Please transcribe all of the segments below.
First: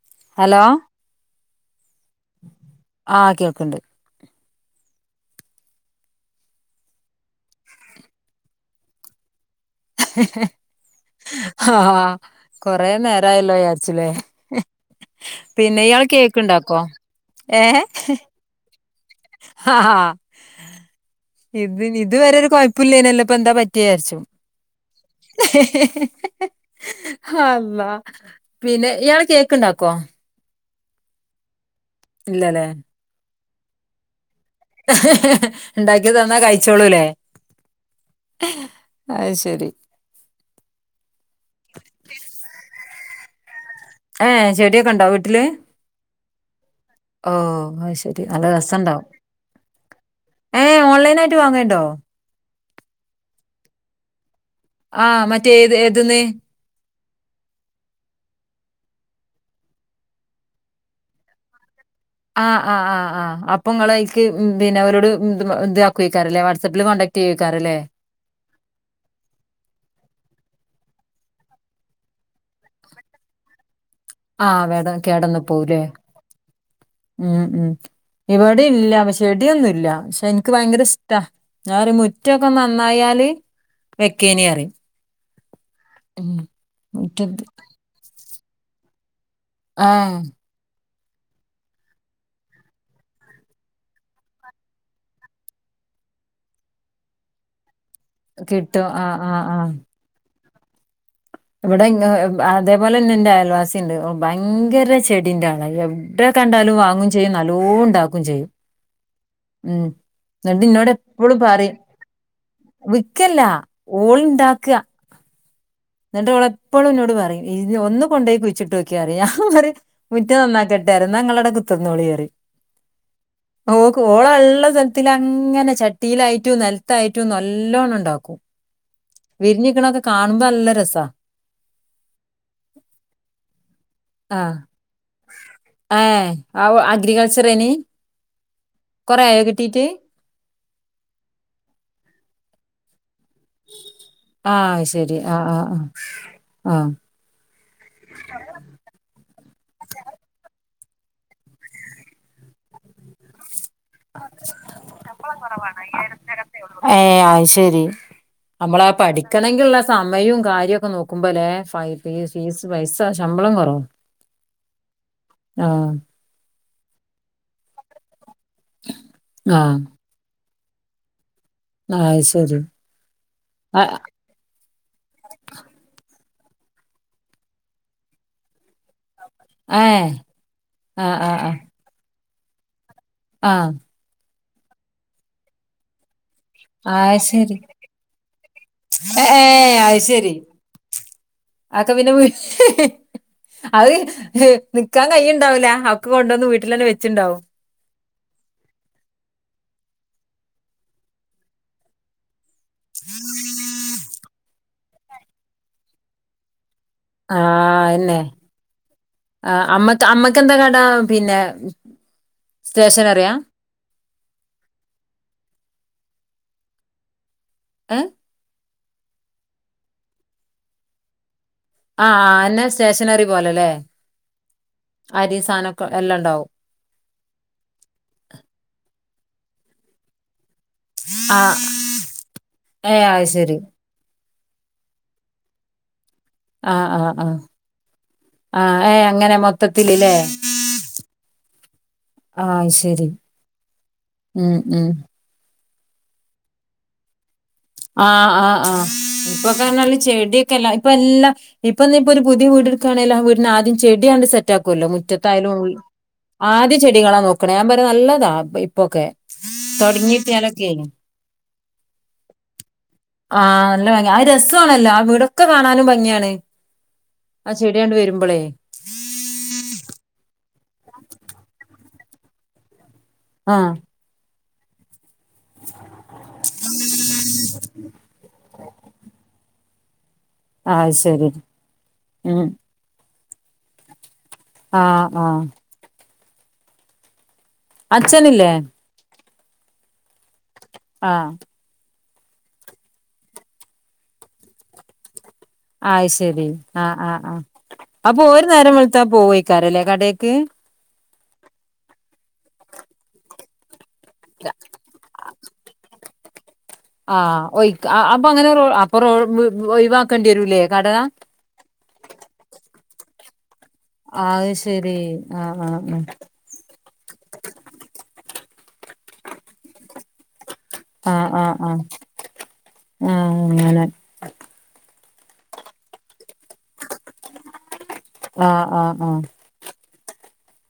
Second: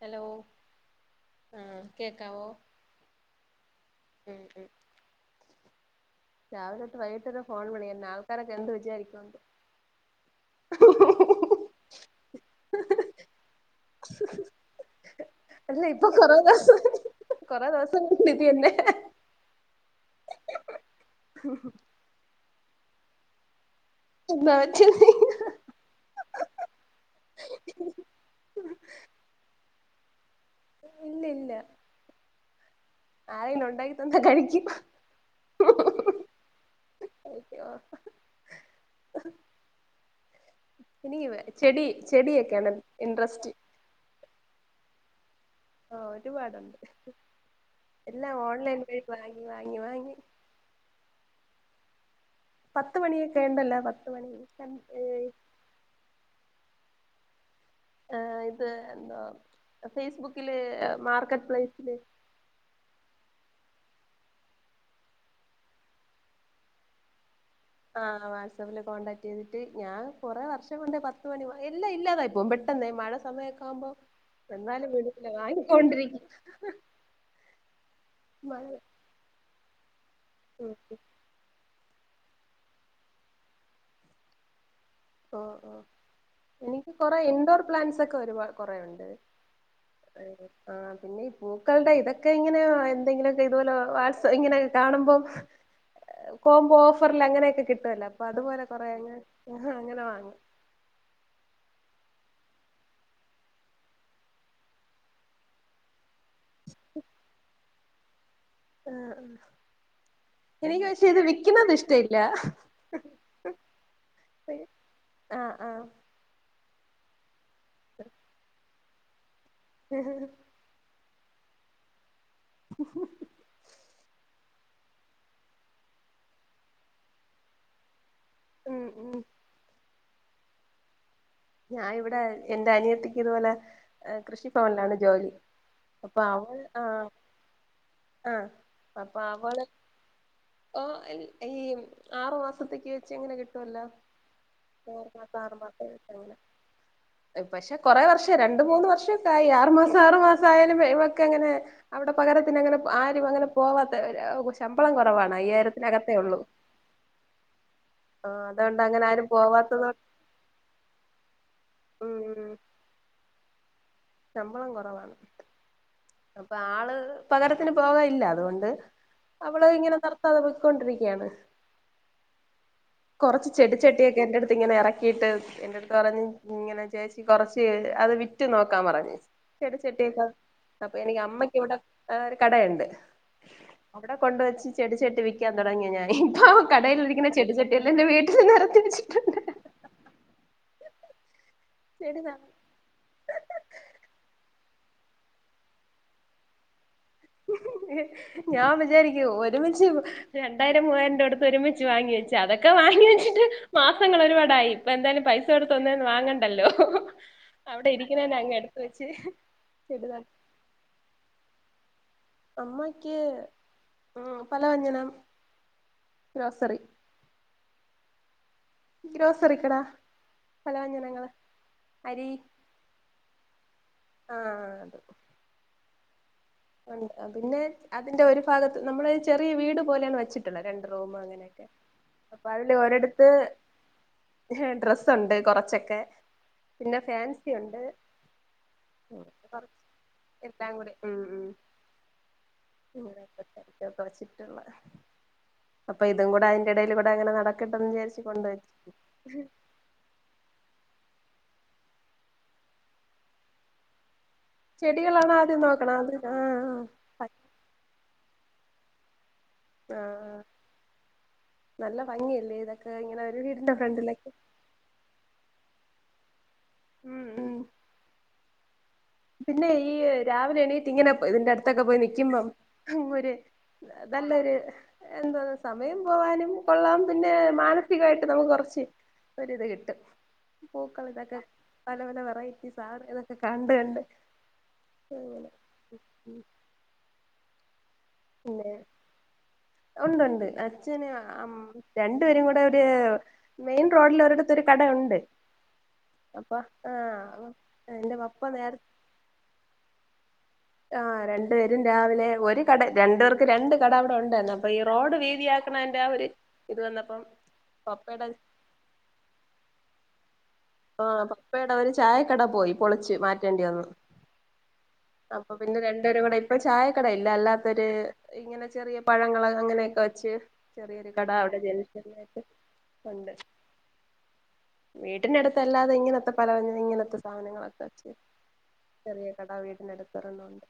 Hello hello ആ കേക്കാവോ ആഹ് കേൾക്ക്ണ്ട് ഉം ഉം രാവിലൊട്ട് വൈകിട്ടരെ ഫോൺ വിളി എന്നെ ആൾക്കാരൊക്കെ എന്ത് വിചാരിക്കും ഹ ഹ കൊറേ നേരായല്ലോ വിചാരിച്ചിലേ അല്ല പിന്നെ ഇയാള് ഇപ്പൊ കൊറേ ദിവസം കേക്കുണ്ടാക്കോ ഏ കൊറേ ദിവസം കൊണ്ട് ഇത് എന്നെ ഹ ഹാ ഇത് ഇത് വരെ ഒരു കൊയപ്പില്ലേന്നലോ പ്പ എന്താ പറ്റിയേ വിചരിച്ചു [unintelligible] ഹള്ളാ പിന്നെ ഇയാള് കേക്ക് ണ്ടാക്കോ? ഇല്ല ഇല്ല ഇല്ലലേ ആരേലും ഉണ്ടാക്കി തന്ന കഴിക്കും ഇണ്ടാക്കി തന്നാ കഴിച്ചോളൂല്ലേ കഴിക്കോ അയ്ശരി എനി ഇവെ ചെടി ചെടിയൊക്കെയാണ് ഇൻട്രസ്റ്റ് ഏ ചെടിയൊക്കെ ഉണ്ടോ വീട്ടില് ഓ ഒരുപാടുണ്ട് ഓഹ് അത് ശരി എല്ലാം നല്ല ഓൺലൈൻ വഴി വാങ്ങി വാങ്ങി വാങ്ങി ഏഹ ഓൺലൈനായിട്ട് വാങ്ങല്ണ്ടോ? പത്ത് മണിയൊക്കെ ഉണ്ടല്ലോ പത്ത് മണി ആ മറ്റേ ഏത് ഏത് ന്ന്? ആ ഇത് എന്താ ഫേസ്ബുക്കില് മാർക്കറ്റ് പ്ലേസില് ആ ആ ആ ആ അപ്പൊ ഇങ്ങള് അയ്ക്ക് പിന്നെ അവരോട് ഇത് ഇതാക്കു അയ്ക്കാരം ലേ വാട്സആപ്പിൽ കോണ്ടാക്ട് ക്റ്റ് യ്യോക്കാരല്ലേ ആ വാട്സ്ആപ്പില് കോൺടാക്ട് ചെയ്തിട്ട് ഞാൻ കുറെ വർഷം കൊണ്ട് പത്ത് മണി എല്ലാം ഇല്ലാതായി പോവും പെട്ടെന്ന് മഴ സമയൊക്കെ ആവുമ്പോ ആഹ് വേട എന്നാലും വിടില്ല കേടന്ന് പോവുല്ലേ വാങ്ങിക്കൊണ്ടിരിം ഉം ഉം ഇവടില്ല പക്ഷെടിയൊന്നൂല്ല പക്ഷെ ഇനിക്ക് ഉം ഭയങ്കരിഷ് ട്ടാ ഞാ പറി മുറ്റൊക്കെ നന്നായാല് വെക്കേനി അറിം ഓ ഓ എനിക്ക് കുറേ മുറ്റത്ത് ഇൻഡോർ പ്ലാന്റ്സ് ഒക്കെ ഒരുപാ കുറേ ഒണ്ട് ആഹ് ഏ ആ പിന്നെ ഈ പൂക്കളുടെ ഇതൊക്കെ ഇങ്ങനെയ എന്തെങ്കിലൊക്കെ ഇതുപോലെ വാട്സ് ഇങ്ങനൊക്കെ കാണുമ്പോം കോംബോ ഓഫറിൽ അങ്ങനെയൊക്കെ കിട്ടുവല്ലോ അപ്പൊ അതുപോലെ കിട്ടും കൊറെ അങ്ങ് ആഹ് ആഹ് ആഹ് അങ്ങനെ വാങ്ങും ഇവിടെ ഇങ്ങേ അതേപോലെന്നെ ഇന്റെ അയൽവാസി ഇണ്ട് ഓ ഭയങ്കര ചെടിന്റെ ആളാ അൽഹം ടെ കണ്ടാലും വാങ്ങും ചെയ്യും നല്ലോ ഉണ്ടാക്കും ചെയ്യും ആഹ് ഉം എന്നിട്ട് എനിക്ക് ഇന്നോട് പക്ഷേ ഇത് എപ്പളും വിക്കുന്നത് പറയും ഇഷ്ടയില്ല വിക്കല്ല ആ ആ ഇന്നിട്ടോള് എപ്പളും ഇന്നോട് പറയും ഇജ്ജ് ഒന്ന് കൊണ്ടോയി കുയിച്ചിട്ടോക്ക്യാ റയും ഞാൻ പറിം മുറ്റം നന്നാക്ക തെരന്ന ഇങ്ങളവ്ടെ കുത്തർന്നോളിറിം ഹ [inaudible] ഓക്ക് ഓളള്ള സ്ഥൽത്തിലങ്ങനെ ചട്ടിയിലായിട്ടും നെൽത്തായിട്ടും നല്ലോണ്ണം ഉണ്ടാക്കും ഉം ഉം വിരിഞ്ഞിക്കണൊക്കെ കാണുമ്പോ നല്ല രസാ ഞാൻ ഇവിടെ എന്റെ അനിയത്തിക്ക്തുപോലെ ആ കൃഷിഭവനിലാണ് ജോലി ഏ അപ്പൊ അവൾ ആ അഗ്രികൾച്ചറേന് അഹ് അപ്പൊ കൊറേ ആയോ അവള് കിട്ടീട്ട് ഓ എൽ ഈ ആറു മാസത്തേക്ക് വെച്ച് എങ്ങനെ കിട്ടും ആഹ് ശരി ആഹ് ആഹ് ആഹ് മാസം വെച്ച് അങ്ങനെ ആഹ് പക്ഷെ കുറെ വർഷം രണ്ട് മൂന്ന് വർഷക്കായി ആറു മാസം ആറു മാസം ആയാലും വേവൊക്കെങ്ങനെ അവിടെ പകരത്തിനങ്ങനെ ആരും അങ്ങനെ പോവാത്ത ശമ്പളം കുറവാണ് അയ്യായിരത്തിനകത്തേ ഒള്ളൂ ഏഹ് അഹ് ശെരി നമ്മളാ അങ്ങനെ ആരും പഠിക്കണങ്കിള്ള പോവാത്തത് സമയും കാര്യക്കെ നോ കുമ്പല്ലേ ഫൈ ഉം ഫീസ് പൈസ ശമ്പളം കൊറവും ശമ്പളം കുറവാണ് അപ്പൊ ആള് പകരത്തിന് പോകാല്ല അതുകൊണ്ട് ആഹ് അവള്ങ്ങനെ നിർത്താതെ പോയ്ക്കൊണ്ടിരിക്കുയാണ് അയ് ശരി കുറച്ച് അഹ് ചെടിച്ചട്ടിയൊക്കെ എന്റെ അടുത്ത്ങ്ങന ഇറ ക്കിട്ട് എന്റെ അടുത്ത് പറഞ്ഞ് ഇങ്ങനെ ചേച്ചി കൊറച്ച് അത് വിറ്റ് നോക്കാൻ പറഞ് ഏഹ് ചെടിചെട്ടിയൊക്കെ അപ്പൊ ആഹ് എനിക്ക് ആഹ് ആഹ് അമ്മയ്ക്കവിടെ ഒരു കടയുണ്ട് ആഹ് അവിടെ കൊണ്ടുവെച്ച് ചെടിച്ചെട്ടി വിക്കാൻ തുടങ്ങി ഞാന് ഇപ്പ അത് കടയിലിരിക്കുന്ന ശരി. ചെടിച്ചെട്ടി എന്റെ വീട്ടിൽ നിരത്തി വെച്ചിട്ടുണ്ട് ഏഹ് അത് ശരി ആക്കെ പിന്നെ ചെടി വീ അത് നിക്കാൻ കയ്യ്ണ്ടാവൂലാ അക്കൊ കൊണ്ടന്ന് വീട്ടിലന്നെ വെച്ചുണ്ടാവും [inaudible] ഞാൻ വിചാരിക്കു ഒരുമിച്ച് രണ്ടായിരം മൂവായിരം രൂപ കൊടുത്ത് ഒരുമിച്ച് വാങ്ങി വെച്ച അതൊ ക്കെ വാങ്ങി വെച്ചിട്ട് മാസങ്ങൾ ഒരുപാടായി ഇപ്പൊ എന്തായാലും പൈസ കൊടുത്ത് ഒന്ന് വാങ്ങണ്ടല്ലോ ആഹ് അവിടെ അതെന്നെ. ഇരിക്കുന്നന്നെ അങ്ങ് എടുത്തവെച്ച് ചെടി ഇപ്പെന്ത കട പിന്നെ അമ്മക്ക് സ്റ്റേഷനറിയാ? പലവഞ്ഞന ഗ്രോസറി ഏഹ് ഗ്രോസറിക്കടാ ഫലവഞ്ചനങ്ങള് ആ ആന്നെ സ്റ്റേഷനറി പോലെല്ലേ ആഹ് അരി സാനക്കെ എല്ലണ്ടാവും ഉണ്ട് പിന്നെ അതിന്റെ ഒരു ഭാഗത്ത് നമ്മള് ചെറിയ വീട് പോലെണ് വെച്ചി ട്ടുള്ളെ രണ്ട് റൂമും ആഹ് അങ്ങനെയൊക്കെ അപ്പൊ അതില് ഏഹ് അത് ഒരിടത്ത് ശരി. ഡ്രസ്ണ്ട് കുറച്ചൊക്കെ ആഹ് പിന്നെ ആഹ് ആഹ് ഫാൻസിയുണ്ട് ആഹ് ഏഹ് അങ്ങനെ മൊത്തത്തില്ല്ലേ എല്ലാം ആഹ് ശരി ഇങ്ങനെ ഉം വെച്ചിട്ടുള്ള ഉം അപ്പൊതും കൂടെ അയിന്റെടൽ കൂടെങ്ങനെ നടക്ക ആഹ് ആഹ് ആ ഇപ്പൊക്കെർഞാല് ചെടി ഇപ്പല്ലാം ഇപ്പൊന്ന ഇപ്പൊരു പുതിയ വീട് ഇട്ക്കാണേല് ആ വീടിനാദ്യം ചെടിയണ്ട് സെ റ്റാക്കുല്ലോ ചെടികളാണ് മുറ്റത്തായാലും ആദ്യം നോക്കണത് ആദ്യ ആഹ് ചെടികളാ നോക്കണ ഞാൻ പറയാ നല്ലതാ ഇപ്പൊക്കെ ആഹ് തൊടങ്ങിയിട്ടിയാലൊക്കെ നല്ല ഭംഗിയല്ലേ ഇതൊക്കെങ്ങനെ ഒരു വീടിന്റെ ഫ്രെണ്ടിലൊക്കെ ആണല്ലോ ആ വീടൊക്കെ കാണാനും ഭംഗിയാണ് ഉം ആ ഉം ചെടിയാണ്ട് വരുമ്പോളേ പിന്നെ ഈ രാവിലെ എണീട്ടങ്ങനെതിന്റെ അടുത്തൊക്കെ നൽക്കുമ്പോ അങ്ങൊരു ആഹ് നല്ലൊരു എന്താ സമയം പോവാനും കൊള്ളാം പിന്നെ മാനസികമായിട്ട് നമുക്ക് കുറച്ച് ഒരുത് കിട്ടും അത് ശരി പൂക്കളതൊക്കെ പല പല ഉം വെറൈറ്റീസ് ആതൊക്കെ കണ്ട്കണ്ട് ആഹ് ആഹ് അങ്ങനെ [unintelligible] അച്ഛനില്ലേ പിന്നെ ഉണ്ട്ണ്ട് അച്ഛന് ആഹ് അം രണ്ട്പേരുംകൂടെ ഒരു മെയിൻ റോഡിൽ ഒരിടത്ത് ഒരു കടഉണ്ട് ആയ്ശരി ആഹ് ആഹ് എന്റെ അപ്പൊ പപ്പ ഒരു നേരത്തെ നേരം വേളുത്താ പോവേക്കാരല്ലേ കടക്ക് അഹ് രണ്ടു പേരും രാവിലെ ഒരു കട രണ്ടർ രണ്ട് കട അവിടെ ഉണ്ടാന്ന് അപ്പൊ ഈ റോഡ് വീതിയക്കണന്റെ അ ഒര് ആഹ് ഒയ്ക്ക അ അപ്പൊ അങ്ങനെ അപ്പൊ റൊ ഒഴിവാക്കേണ്ടി വരൂലേ കട [unintelligible] ഒരു ചായക്കട പോയി പൊളിച്ച് മാറ്റേണ്ടി വന്നു അയ് ശെരി അപ്പൊ ആഹ് പിന്നെ ആഹ് രണ്ടുപേരും കൂടെ ഇപ്പൊ ചായകട ഇല്ല അല്ലാത്തൊര് ഇങ്ങനെ ചെറിയ പഴങ്ങള് അങ്ങനെയൊക്കെ വെച്ച് ചെറിയൊരു ആഹ് കട ആഹ് അവിടെ ജൻ ആഹ് [unintelligible] ഉണ്ട് ആഹ് അങ്ങനെ വീട്ടിന്റെടുത്ത് അല്ലാതെ ഇങ്ങനത്തെ പലവെഞ്ചന ഇങ്ങനത്തെ സാധനങ്ങളൊക്കെ വെച്ച് ആഹ് ആഹ് ആഹ് ചെറിയ കട വീടിന് അടുത്തോരണം ഉണ്ട്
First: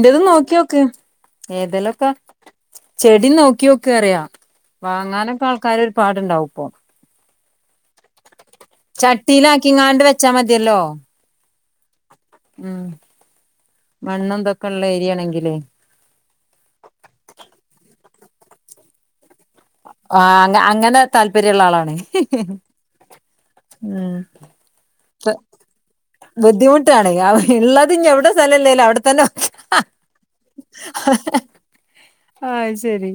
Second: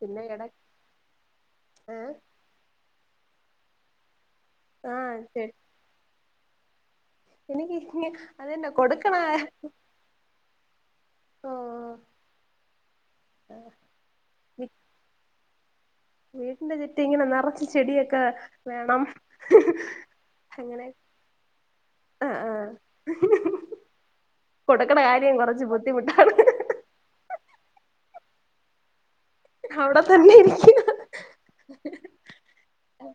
പിന്നെ ഇട നോക്കിയൊക്ക്‌ ഏതെലൊക്കെ ഏഹ് ചെടി നോക്കിയോക്ക്‌ അറിയാ ആഹ് വാങ്ങാനൊക്കെ ആൾക്കാര് ഒരു പാടുണ്ടാവും ഇപ്പൊ [unintelligible] ചട്ടിലാക്കിങ്ങാട് വെച്ചാമതിയല്ലോ ഓഹ് ഉം മണ്ണും ഇതൊക്കെള്ളഏരിയണെങ്കില് വീട്ടിന്റെ ചുറ്റും ഇങ്ങനെ നറച്ച് ചെടിയൊക്കെ വേണം ആഹ് അങ്ങനെ താല്പര്യം ഉള്ള ആളാണ് ഹി ആഹ് ഹി ആഹ് ഉം കൊടുക്ക്ണെ കാര്യം കൊറച്ച് ബുദ്ധിമുട്ടാണ് ബുദ്ധിമുട്ടാണ് അവ ഇള്ളത് ഇഞ്ഞവിടെ സ്ഥലഇല്ലേലും അവിടെ ത്തന്നെ [unintelligible] അവിടതന്നെ ഇരിക്ക്യ അഹ് ശരി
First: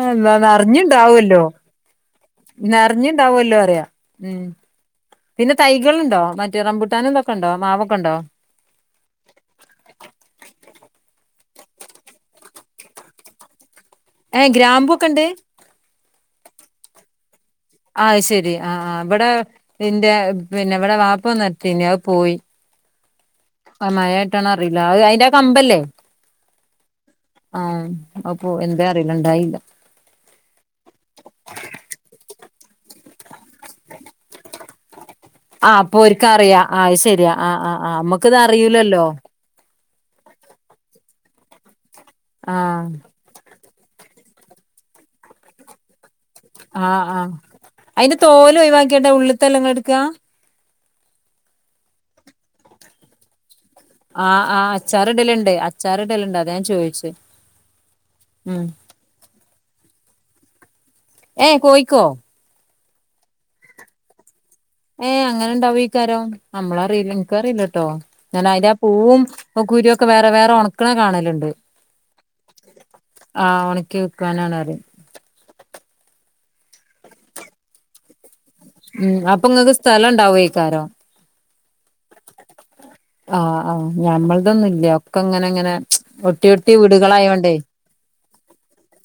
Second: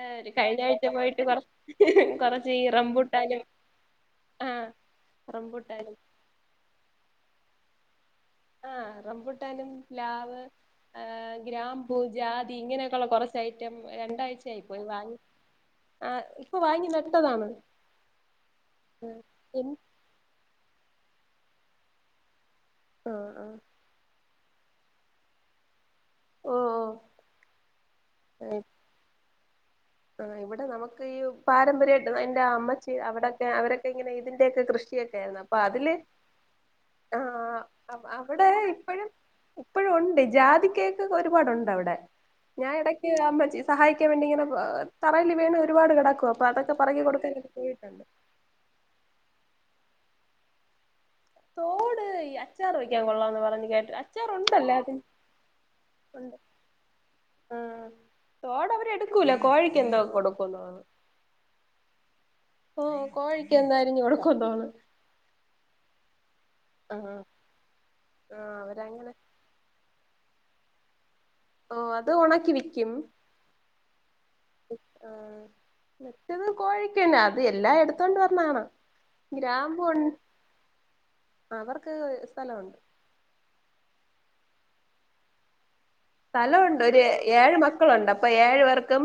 ആഹ് എന്ന കഴിഞ്ഞ ആഴ്ച പോയിട്ട് കൊറ നറിഞ്ഞുണ്ടാവോല്ലോ കൊറച്ച് ഈ റംബൂട്ടാനും നറിഞ്ഞിണ്ടാവോലോ അറിയ ഉം ആഹ് പിന്നെ റംബൂട്ടാനും തൈകളുണ്ടോ മറ്റേറമ്പുട്ടാനും ഇത്തൊക്കെ ഇണ്ടോ മാവൊക്കെ ഉണ്ടോ ആഹ് റബൂട്ടാനും പ്ലാവ് ഏ ഗ്രാമ്പു ജാതി ഇങ്ങനെയൊക്കെ ഉള്ള കൊറച്ച് ഐറ്റം ഏഹ് രണ്ടാഴ്ച്ചായി പോയി ഗ്രാമ്പൊക്കെ വാങ്ങി ഉണ്ട് ആ ഇപ്പോ വാങ്ങി നട്ടതാണ് അയ് ശെരി ആഹ് ആഹ് ഇവിടെ ഇന്റെ പിന്നെ ഇവിടെ വാപ്പ നട്ടീനിം അത് പോയി ആഹ് ആഹ് ആ മഴായിട്ടാണ് അറിയില്ല അഹ് അയിന്റെ കമ്പല്ലേ ഓഹ് ഓഹ് ആഹ് അപ്പോ എന്താ അറിയല്ല ഇണ്ടായില്ല ആഹ് ഇവിടെ നമുക്ക് ഈ പാരമ്പര്യമായിട്ട് എന്റെ അമ്മച്ചി അവിടൊക്കെ അവരൊക്കെ ഇങ്ങനെ ഇതിന്റെയൊക്കെ കൃഷിക്കെ ആയിരുന്നു അപ്പൊ ആഹ് അതില് അപ്പോ ഒര്ക്ക്‌ അറിയാം അയ് ആ ശരിയാ ആഹ് ആഹ് ആഹ് നമുക്ക്‌ ഇത് അവിടെ അറിയിലല്ലോ ഇപ്പഴും ഇപ്പഴും ഉണ്ട് ജാതികയൊക്കെ ഒരുപാടുണ്ട് അവിടെ ഞാൻ ആഹ് ഇടക്ക് അമ്മച്ചി സഹായിക്കാൻ വേണ്ടി ഇങ്ങനെ തറയിൽ വീണ് ഒരുപാട് കെട്ക്ക ആഹ് ആഹ് അയിന്റെ തോല് ഒഴിവാക്കിട്ടെ ഉള്ള്ത്തല്ലേ ഇങ്ങള് ഇട്ക്കാ തോട് ഈ അച്ചാർ വയ്ക്കാൻ കൊള്ളാംന്ന് പറഞ്ഞ് കേട്ട് ആഹ് ആഹ് അച്ചാറുണ്ടല്ലെ അത് അച്ചാറ് ഇടല്ണ്ട് അച്ചാറ് ഇടല്ണ്ട് അതാ ഞാൻ ചോയിച്ചേ ആഹ് ഉം തോടവരെട് ക്കൂലാ കോഴിക്ക് എന്തോ കൊടുക്കുംന്ന് പറഞ്ഞ് ഏഹ് കോയിക്കോ ഒാഹ് കോഴിക്ക് എന്തരിഞ്ഞ് കൊടുക്കുന്നോന്ന് ഏഹ് അങ്ങനെ ഇണ്ടാവോയ്ക്കാരം നമ്മളറിയില്ല ആ ഇൻക്കറീലട്ടോ ഞാൻ അയ്ന്റെ ആ പൂവും ഇപ്പകുരൊക്കെ വേറെ വേറെ ഒണക്ക്ണെ കാണല്ണ്ട് ഓഹ് അത് ഒണക്കി വിക്കും ആഹ് ഒണക്കി വിക്കാനാണ്ന്ന്അറിം ആഹ് മറ്റെത് കോഴിക്കന്ന അത് എല്ലാം എടുത്തോണ്ട് വന്നാണാ ഉം അപ്പൊ ഇങ്ങക്ക് ഗ്രാമ്പു ഉൺ സ്ഥലം ഇണ്ടാവോയ്ക്കാരം അവർക്ക് സ്ഥലവൊണ്ട് ആഹ് ആഹ് ഞമ്മളതൊന്നുല്ല്യ ഒക്കെ ഇങ്ങനെങ്ങനെ ഒട്ടി ഒട്ടി സ്ഥലമുണ്ട് ഒരു വീട്കളായോണ്ടേ ഏഴ് മക്കളുണ്ട് അപ്പ ഏഴു പേർക്കും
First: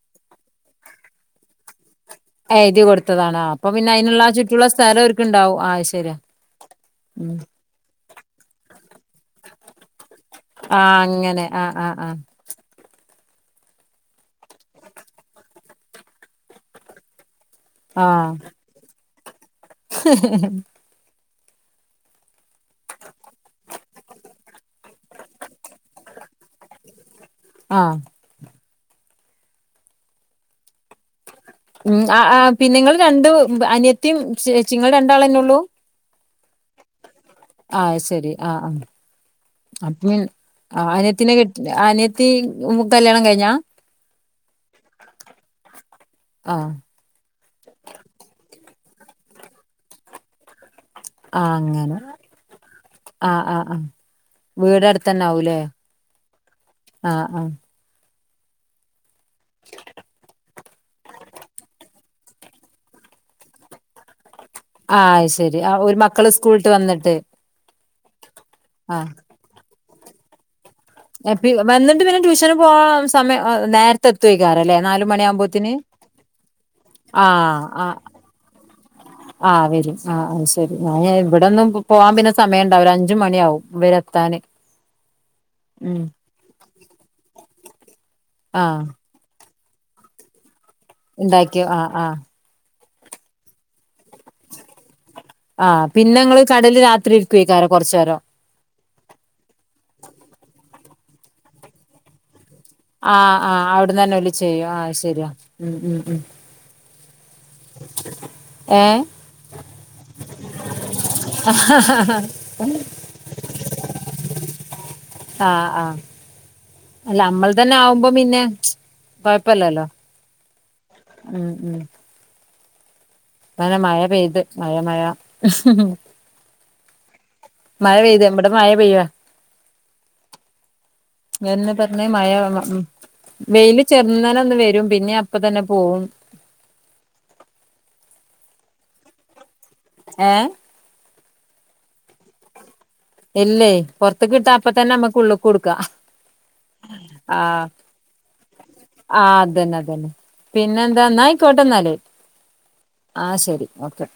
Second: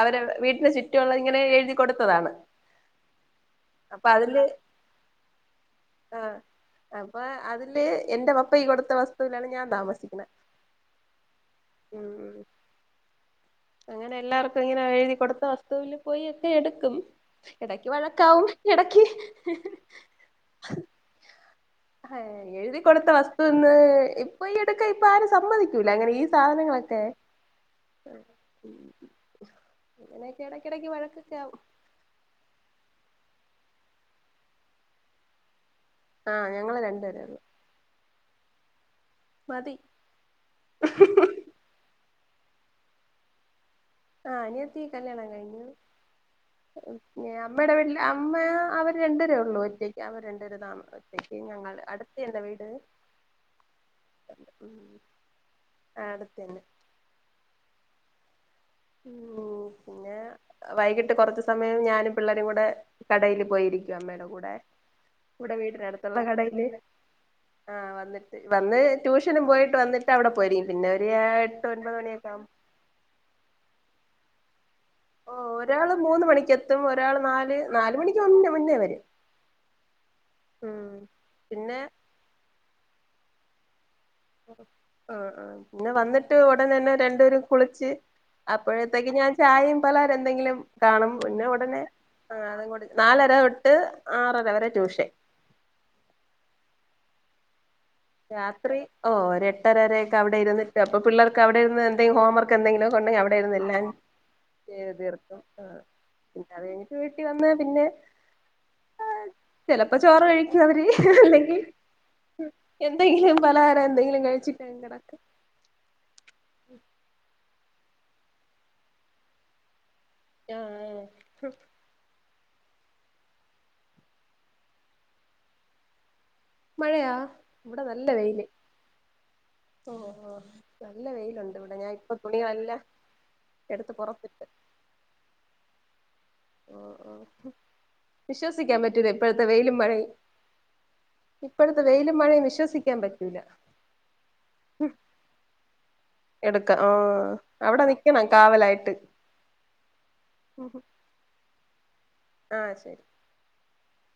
അവരെ വീട്ടിനു ചുറ്റുള്ളതിങ്ങനെ എഴുതി കൊടുത്തതാണ് എഴ്തി കൊടുത്തതാണാ അപ്പ പിന്നെ അപ്പൊ അയിനുള്ള അതില് ചുറ്റുള്ള സ്ഥലോഓര്ക്ക്ണ്ടാവും അഹ്ശര്യാ ആഹ് അപ്പൊ അതില് എന്റെ പപ്പയ് കൊടുത്ത വസ്തുവിലാണ് ഞാൻ താമസിക്കുന്നെ ആഹ് അങ്ങനെ ആഹ് ആഹ് ആഹ് അങ്ങനെ എല്ലാർക്കുങ്ങനെ എഴുതി കൊടുത്ത വസ്തുവില് പോയിക്കെ എടുക്കും എടക്ക് ആഹ് ആഹ് വഴക്കാവും എടക്ക് ഹാഹേയി എഴുതി കൊടുത്ത വസ്തൂന്ന്. ഇപ്പഎടുക്ക ഇപ്പ ആരും സമ്മതിക്കൂല അങ്ങനെ ഈ സാധനങ്ങളൊക്കെ ആഹ് ഉം അങ്ങനെയെക്കെ എടക്കെടക്ക് വഴക്കൊക്കെ ആവും ഉം ആഹ് ആഹ് പിന്നെ ഇങ്ങള് രണ്ട് അനിയത്തിം ചേച്ചിം ബങ്ങള് രണ്ടാളന്നെ ഒള്ളൂ ആഹ് ഞങ്ങള് രണ്ടുപേരെള്ളൂ ആഹ് അഹ്ശരി ആഹ് ആങ്ക് മതി അഡ്മിൻ അഹ് അനിയത്തിനെ കെ അനിയത്തീ മ് കല്യാണം കഴിഞ്ഞാ ആഹ് അനിയത്തീ കല്യാണം കഴിഞ്ഞൂ ആഹ് ഞ്ഞാ അമ്മയുടെ വീട്ടില് അമ്മ അവര് രണ്ടുപേരേള്ളു ഒറ്റയ്ക്ക് അവര് രണ്ട്പേര് താ ആഹ് അങ്ങനെ ആഹ് ആഹ് ആഹ് ഉം വീട അട്ത്തന്നെവൂലേ അടുത്ത് തന്നെ ആഹ് ആഹ് ഇങ്ങോ പോണം പിന്നെ വൈകിട്ട് കൊർച് സമയം ഞാനും പിള്ളേരുകൂടെ കടയില് പോയിരിക്കും അമ്മേടെ കൂടെ ആഹ് ഇവിടെ അഹ്ശരി ആഹ് ഓര് വീടിനടുത്തുള്ള മക്കള് കടയില് സ്കൂള്ട്ട് വന്ന്ട്ട് ആഹ് വന്നിട്ട് വന്ന് ട്യൂഷനും പോയിട്ട് വന്നിട്ട് അവ്ടെ പോയിരിക്കും പിന്നെ ഒരു ഏയ്എട്ട് ഒൻപത് മണിയൊക്കെ ആവുമ്പോ പ്പോം സമയെ നേര്ത്തെത്തൊയ്ക്കാരംലേ നാലു ഓഹ് ഒരാള് മൂന്ന് മണിക്കെത്തും ഒരാള് നാല് ആഹ് ആഹ് നാല്മണിക്കുന്നേ മുന്നേ വരും ആഹ് വെരും ആഹ് അഹ്ശെരി ഉം ഞാന് ഇവടൊന്നും പിന്നെ പോവാൻ പിന്നെസ് സമയണ്ടാവുല അഞ്ചുമണിയാവും ഇവരെത്താന് ആഹ് ആഹ് പിന്നെ ഉം വന്നിട്ട് ഉടൻ തന്നെ രണ്ടുപേരും കുളിച്ച് ആഹ് അപ്പോഴത്തേക്ക് ഞാൻ ചായിം പലഹാരെ എന്തെങ്കിലും കാണും പിന്നെ ഉണ്ടാക്കിയ ഉടനെ ആഹ് ആഹ് നാലരതൊട്ട് ആറര വരെ ട്യൂഷൻ ആഹ് പിന്നെ ഇങ്ങള് കടല് രാത്രി ഇരികൊയ്ക്കാരം കൊർചേരം രാത്രി ഓഹ് ഒരുഎട്ടരവരേക്കെ അവ്ടെ ഇര്ന്നിട്ട് അപ്പൊ പിള്ളേർക്ക് അവ്ടെ ഇര്ന്ന് എന്തേം ഹോംവർക്ക്എന്തെങ്ങിലും കുണ്ടെങ്കി ആഹ് അവിടെര്ന്ന് ആഹ് എല്ലാം അവിടന്നന്നെ ഓല് ചെയ്യും ചെയ്ത് ആഹ് ശരിയാ തീർക്കും ഉം ഉം ഉം പിന്നെ അത് കഴിഞ്ഞിട്ട് വീട്ടിവന്ന്. പിന്നെ ഏഹ് ചെലപ്പോ ചോറ് കഴിക്കു അവര് അല്ലെങ്കി അഹ ഹ.. എന്തെങ്കിലും പലഹാര എന്തെങ്കിലും കഴിച്ചിട്ടങ്‌ കെടക്ക ആഹ് ആഹ് അല്ല അമ്മൾ തന്നെ ആവുമ്പോ പിന്നെ കൊഴപ്പല്ലല്ലോ. ഉം [unintelligible] അങ്ങനെ മയ പെയ്ത് മഴ മഴ മഴയാ ഇവിടെ മഴ നല്ല പെയ്ത് വെയില്. ഇവിടെ മഴ പെയ്യുവാ നല്ല വെയിലുണ്ട് അതെന്നെ ഇവിടെ ഞാൻ പറഞ് ഇപ്പൊ മഴ വ. തുണികളെല്ലാം വെയില് എടുത്ത് പുറത്തിട്ട് ചെറുന്നെനന്ന് വെരും. പിന്നിം അപ്പ തന്നെ പോവും. ആഹ് ആഹ് വിശ്വസിക്കാൻ പറ്റൂല. ഇപ്പഴത്തെ വെയിലും മഴയും. ഏഹ് ഇപ്പഴത്തെ വെയിലും മഴയും വിശ്വസിക്കാൻ പ ഇല്ലേയ് പൊർത്ത് കിട്ടാ അപ്പതന്നെ. അമ്മക്ക് ഉള്ളൂകുട്ക്കാ എടുക്ക ആ ആഹ് ആ അവിടെ നിക്കണം കാവലായിട്ട് ആതന്നെ അതന്നെ പിന്നെ. ഇന്നാ അയിക്കോട്ടെ ഇന്നാല്. ആ ശെരി. ആ ശരി ഓക്കെ